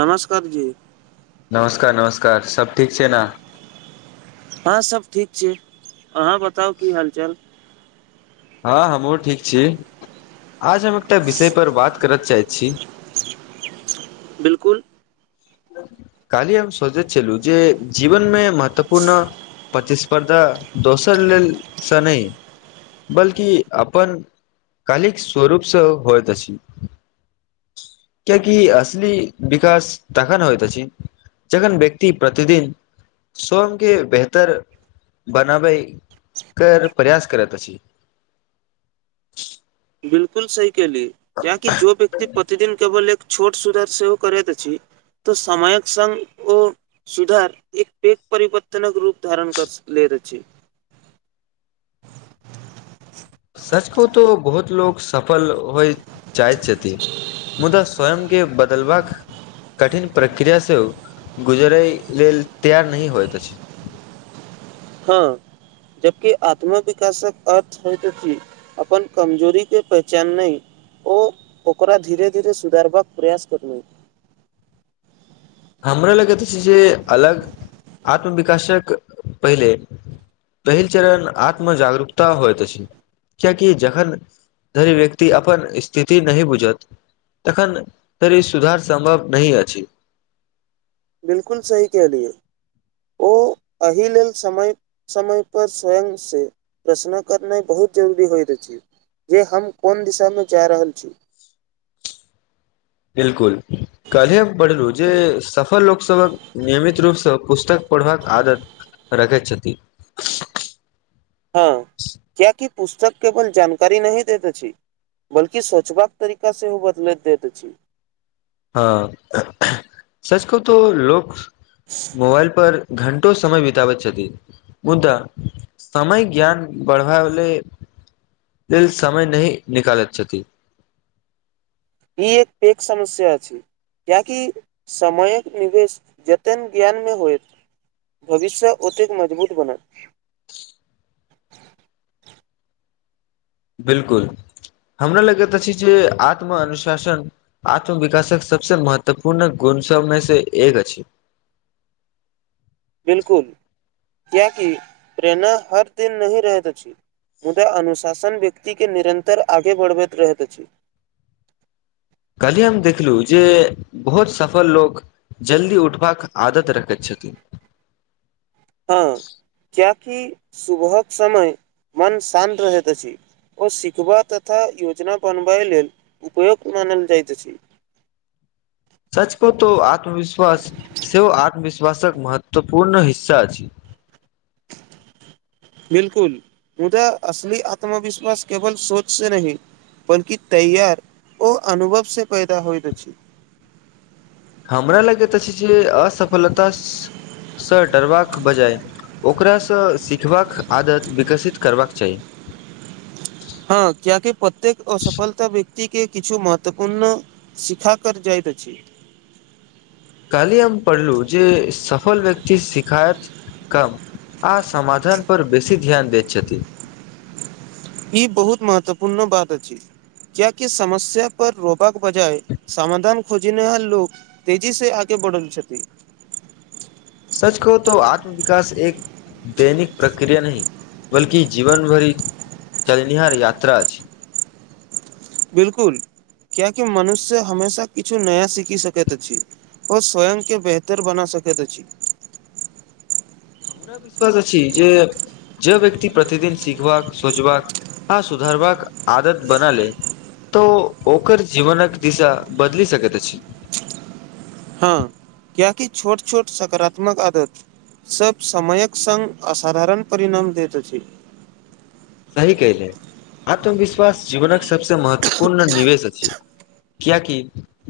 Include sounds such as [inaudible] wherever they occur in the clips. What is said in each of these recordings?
नमस्कार जी नमस्कार नमस्कार सब ठीक छै ने हँ सब ठीक छै अहाँ बताउ की हाल चाल हँ हमहूँ ठीक छी आज हम एकटा विषय पर बात करय चाहैत छी [inaudible] बिलकुल कल्हि हम सोचैत छलूँ जे जीवनमे महत्वपूर्ण प्रतिस्पर्धा दोसर लेल सँ नहि बल्कि अपन कालिक स्वरूपसँ होयतस अछि किएकि असली विकास तखन होैयत अछि जखन व्यक्ति प्रतिदिन स्वयं के बेहतर बनाबइ कर प्रयास करत अछि बिलकुल सही कहली किएकि जो व्यक्ति प्रतिदिन केवल एक छोट सुधार सेहो करैत अछि तऽ समयक संग ओ सुधार एक पेक परिवर्तनक रूप धारण कर सकलै रछी [inaudible] सच कहु तो बहुत लोग सफल होइत चाहै छथिन मुदा स्वयं के बदलबाक कठिन प्रक्रिया से उ गुजरै लेल तैयार नहि होइत अछि हँ जबकि आत्मविकासक अर्थ होयत अछि अपन कमजोरी के पहचान नाय ओ ओकरा धीरे धीरे सुधारबाक प्रयास करू [inaudible] हमरा लगैत अछि जे अलग आत्मविकाशक पहिले पहिल चरण आत्मजागरूकता हौत अछि कियकि जखन तहि व्यक्ति अपन स्थिति नहि बुझत तखन धरि ई सुधार सम्भव नहि अछि बिलकु सही कहलियै ओ [inaudible] एहि लेल समय समयपर स्वयंसँ प्रश्न करनाइ बहुत जरूरी हौत अछि जे हम कोन दिशामे जा रहल छी बिलकुल कल्हे पढ़लू जे सफर लोक क नियमित रूपसँ पुस्तक पढ़बाक आदत रखैत छथि [inaudible] हँ क्या की पुस्तक केवल जानकारी नहि दैत अछि बल्कि सोचबाक तरीका सेहो ओ बदलैत दैत अछि हँ सच कहु त लोक मोबाइल पर घण्टो समय बिताबैत छथि मुदा समय ज्ञान बढ़ब ले लल समय नहि निकालैत छथि ई एक समस्या अछि कियाकि समयक निवेश जतन ज्ञानमे होयत भविष्य ओतेक मजबूत बनत [inaudible] बिलकुल हमरा लगैत अछि जे आत्मअनुशासन आत्मविकासक सबस महत्वपूर्ण गुण सभमे से एक अछि बिलकुल किये की प्रेरणा हर दिन नहि रहैत अछी मुदा अनुशासन व्यक्तिके निरन्तर आगे बढ़बैत रहैत अछि कल्ही हम देखलौ जे बहुत सफल लोक जल्दी उठबाक आदत रखैत छथि कि सुबहक समय मन शान्त रहैत अछि ओ सिखबा तथा योजना बनबै लेल उपयोक्त मानल जाइत अछि [inaudible] सच कहू तऽ आत्मविश्वास सेहो आत्मविश्वासक महत्वपूर्ण हिस्सा अछि [inaudible] बिलकुल मुदा असली आत्मविश्वास केवल सोच से नहि बल्कि तैयार ओ अनुभव से पैदा होइत अछि हमरा लगैतऽ अछि जे असफलता सँ डरबाक बजाय ओकरासँ सिखबाक आदत विकसित करबाक चाही [inaudible] हँ कियाकि प्रत्येक असफलता व्यक्ति के किछु महत्वपूर्ण सिखाकर जाइत अछि काली हम पढ़लू जे सफल व्यक्ति शिखायत कम आ समाधान पर बेसी ध्यान देैत छती ई बहुत महत्वपूर्ण बात अछि क्या कि समस्या पर रोप क बजाय समाधान खोजनेहार लोक तेजीसँ आगे बढ़ल छथि सच कहो तो आत्मविकास एक दैनिक प्रक्रिया नही बल्कि जीवनभरि चलनिहार यात्रा अछै बिलकुल क्याकि मनुष्य हमेशा किछु नया सीखि सकैत अछि ओ स्वयं के बेहतर बना स सकैत अछी [inaudible] हमरा विश्वास अछि जे जे व्यक्ति प्रतिदिन सिखबाक सोचबाक आ सुधरबाक आदत बना लै त ओकर जीवनक दिशा बदलि सकैत अछि हँ क्या की छोट छोट सकारात्मक आदत सब समयक संग असाधारण परिणाम दैत अछि [inaudible] सही कहले आत्मविश्वास जीवनक सबसे महत्वपूर्ण निवेश अछि कियाकि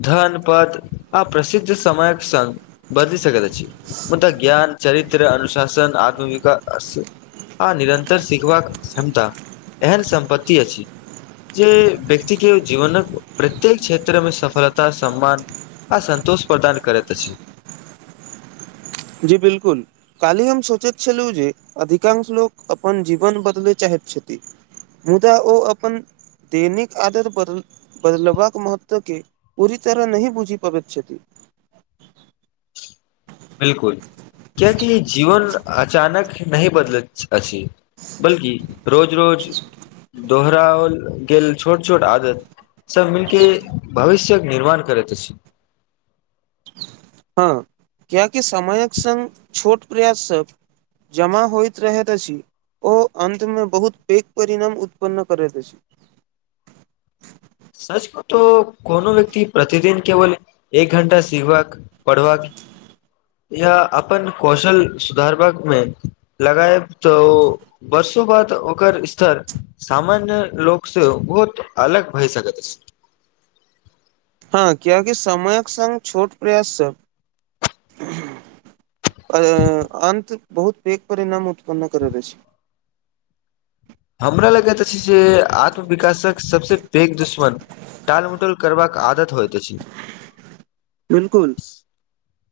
धन पथ आ प्रसिद्ध समयक संघ बदल सकैत अछि मुदा ज्ञान चरित्र अनुशासन आत्मविकास आ निरन्तर शिखबाक क्षमता एहन सम्पत्ति अछि जे व्यक्ति के जीवनक प्रत्येक क्षेत्रमे सफलता सम्मान आ संतोष प्रदान करैत अछि जी बिलकुल काल्हि हम सोचैत छलहुँ जे अधिकांश लोक अपन जीवन बदले चाहैत छथि मुदा ओ अपन दैनिक आदत बद बदलबाक महत्व के पूरी तरह नहि बूझि पाबैत छथि [inaudible] बिलकुल क्याकी जीवन अचानक नहि बदलैत अछि बल्कि रोज रोज दोहराओल गेल छोट छोट आदत सभ मिलके भविष्यके निर्माण करैत अछि हँ क्याकि समयक संग छोट प्रयास सब जमा होइत रहैत अछि ओ अन्तमे बहुत पैघ परिणाम उत्पन्न करैत अछि [inaudible] सच को तो कोनो व्यक्ति प्रतिदिन केवल एक घण्टा सिखबाक पढ़बाक [inaudible] या अपन कौशल सुधारबाकमे लगाए तऽ वर्ष बात ओकर स्तर सामान्य लोक से बहुत अलग भइ सकत अछि हँ कियाकि समयक संग छोट प्रयास सब अंत बहुत पेघ परिणाम उत्पन्न कर रहल छै हमरा लगै तऽ छै जे आत्मविकासक सबसँ पैघ दुश्मन टालमुटल करबाक आदत होइत छी बिलकुल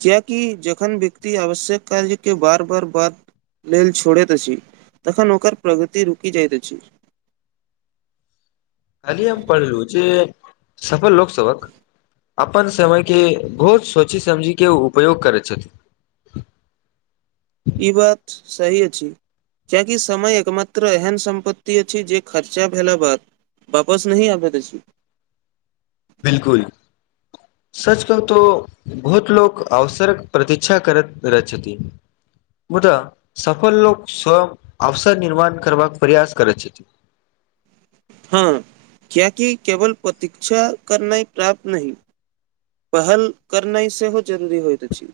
क्या कि जखन व्यक्ति आवश्यक कार्य के बार बार बाद लेल छोड़ैत अछी तखन ओकर प्रगति रुकि जाइत अछी काल्हि हम पधलू छै सफल लोक सेवक अपन समयके बहुत सोचि समझिके उपयोग करैत छथिन ह ई बात सही अछि कियाकि समय एकमात्र एहन सम्पत्ति अछि जे खर्चा भेला बाद वापस नहि आबै दय छी बिलकुल सच कहु तो बहुत लोक अवसर क प्रतिक्षा करैत रह छथि मुदा सफल लोक स्वयं अवसर निर्माण करबाक प्रयास करैत छथि [inaudible] हँ क्यकि केवल प्रतीक्षा करनाइ प्राप्त नही पहल करनाइ सेहो जरूरी होइत अछि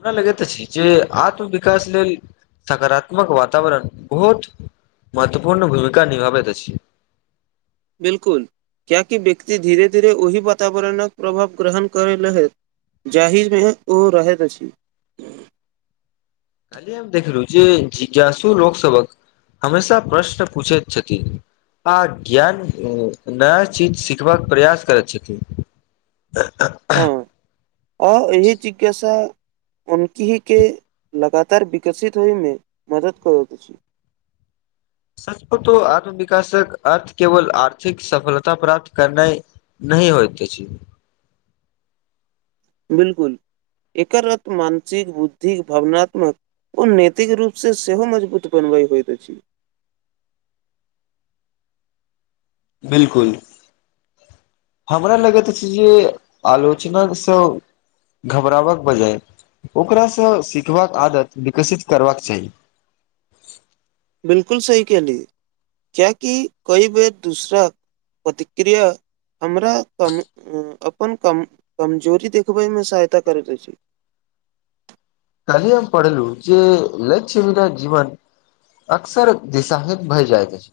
हमरा लगैत त अछि जे आत्मविकास लेल सकारात्मक वातावरण बहुत महत्वपूर्ण भूमिका निभाबैत अछी बिलकुल किया कि व्यक्ति धीरे धीरे ओहि वातावरणक प्रभाव ग्रहण करै लैहत जाहिर मे ओ रहैत अछि काली हम देखलु जे जिज्ञासु लोक सेवक हमेशा प्रश्न पूछे छथि आ ज्ञान नया चीज सिखबाक प्रयास करैत छथि हँ आ एहि चिकि यासा उनकी ही के लगातार विकसित होय में मदद करत अछि [inaudible] सचपो तो आत्मविकासक अर्थ केवल आर्थिक सफलता प्राप्त करना नय नय होयत अछी बिलकुल एकर रथ मानसिक बुद्धिक भवनात्मक ओ नैतिक रूप से सेहो मजबूत बन भ होइत छी [inaudible] बिलकुल हमरा लगैत अछि जे आलोचन सँ घबराबक बजाय ओकरा सँ सिखबाक आदत विकसित करबाक चाही बिलकुल सही कहली क्य क कई बेर दूसरा प्रतिक्रिया हमरा त अपन कम कमजोरी देखबयमे सहायता करैत अछि कालही हम पढ़ेलू जे लक्ष्य मेरा जीवन अकसर दिशाहित भय जाइत अछि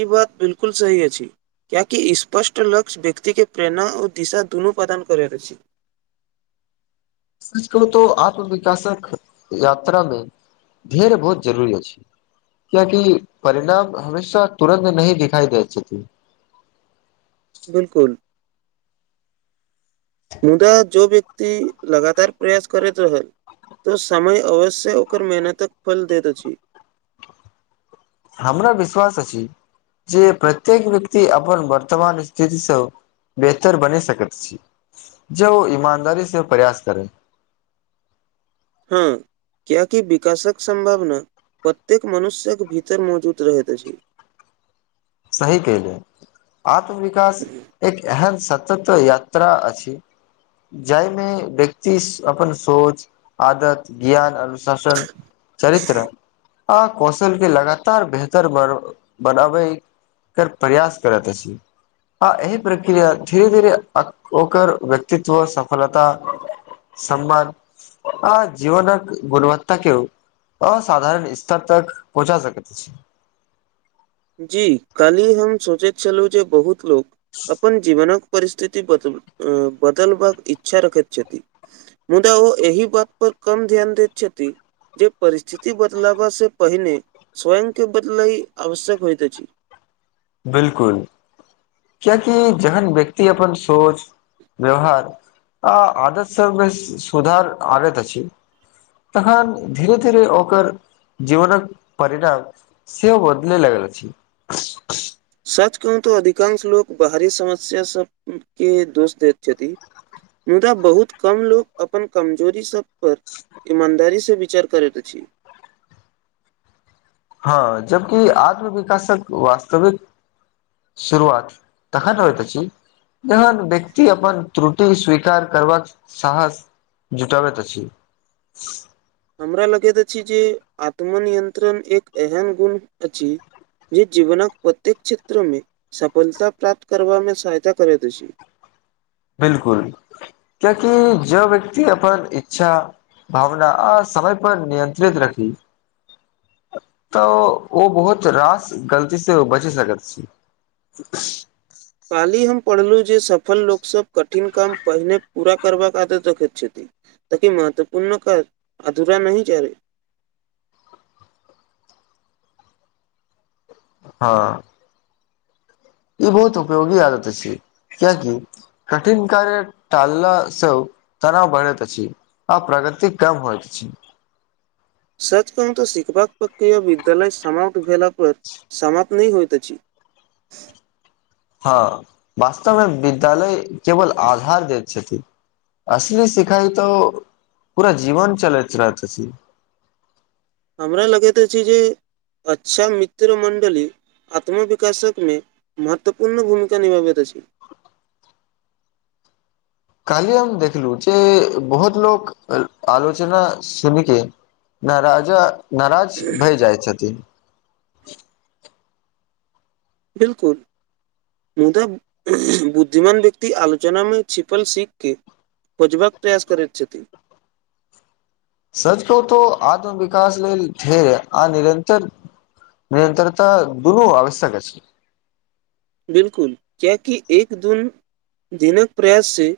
ई बात बिल्कुल सही अछि कियाकि स्पष्ट लक्ष्य व्यक्ति के प्रेरणा आ दिशा दुनू प्रदान करैत अछि सच कहू तो आत्मविकासक यात्रा मे ढेर बहुत जरूरी अछि कियाकि परिणाम हमेशा तुरन्त नही दिखाई दैत अछि बिल्कुल [unintelligible] मुदा जो व्यक्ति लगातार प्रयास करैत रहल तऽ समय अवश्य ओकर मेहनतक फल दैत अछि हमरा विश्वास अछि जे प्रत्येक व्यक्ति अपन वर्तमान स्थिति सँ बेहतर बनी सकैत छी जब ओ ईमानदारी से प्रयास करे [unintelligible] हँ कियाकि विकासक सम्भावना प्रत्येक मनुष्यक भीतर मौजूद रहैत अछि सही क लिय आत्मविकास एक एहम सतत यात्रा अछि जायमे व्यक्ति अपन सोच आदत ज्ञान अनुशासन चरित्र आ कौशल के लगातार बेहतर ब बनाबै कर प्रयास करत अछि आ एहि प्रक्रिया धीरे धीरे ओकर व्यक्तित्व सफलता सम्मान आ जीवनक गुणवत्ता केओ असाधारण स्तर तक पहुँचा सकैत छी जी काल्हि हम सोचैत छलौ जे बहुत लोक अपन जीवनक परिस्थिति बद बदलबाक इच्छा रखैत छथि मुदा ओ एहि बात पर कम ध्यान देत छथि जे परिस्थिति बदलाबा से पहिने स्वयं के बदलई आवश्यक होयत अछि बिल्कुल कियाकि जेहन व्यक्ति अपन सोच व्यवहार आ आदत स बेसी सुधार आवैत अछि तखन धीरे धीरे ओकर जीवनक परिणाम सेहो बदल लगै अछि सच कहू तऽ अधिकांश लोक बाहरी समस्या सबके दोष दैत छथि मुदा बहुत कम लोक अपन कमजोरी सब पर ईमानदारी से विचार करैत अछि हँ जबकि आत्म विकासक वास्तविक शुरुआत तखन हौइत अछि जहन व्यक्ति अपन त्रुटि स्वीकार करबाक साहस जुटा बैत अछि हमरा लगैत अछि जे आत्मनियंत्रण एक एहन गुण अछि जे जीवनक प्रत्येक क्षेत्रमें सफलता प्राप्त करबा मे सहायता करैत अछि। बिल्कुल कियाकि ज व्यक्ति अपन इच्छा भावना आ समय पर नियंत्रित रखी तऽ ओ बहुत रास गलती से बचि सकैत छी [unintelligible] काल्हि हम पढ़लहुँ जे सफल लोक सब कठिन काम पहिने पूरा करबाक आदत रखैत छथि लेकि महत्वपूर्ण कर अधूरा न च [unintelligible] हँ ई बहुत उपयोगी आदत छै। किया कठिन कार्य तालला स तनाव बढ़ैत अछि तति [inaudible] कम हो छै। सच कहूं तऽ शखबाक विद्यालय समाप्त भेलला पर समााप्त नहि होइत अछि [inaudible] हँ वास्तवमे विद्यालय केवल आधार दैत छथिन असली सिखाइ तऽ पूरा जीवन चलैत रहत छी हमरा लगैत अछि जे अच्छा मित्र मण्डली आत्म विकासक मे महत्वपूर्ण भूमिका निभाबैत अछि [inaudible] काली हम देखलु जे बहुत लोक आलोचना सुनिके न राजा नाराज भए जाइ छथिन बिल्कुल मुदा बुद्धिमान व्यक्ति आलोचनामे छिपल सिखके खोजबाक प्रयास करैत छथि सच कहूं त आत्म विकास लेल आ निरन्तर निरंतरता दुनू आवश्यक अछि। बिल्कुल क्य कि एक दून धिनक प्रयास से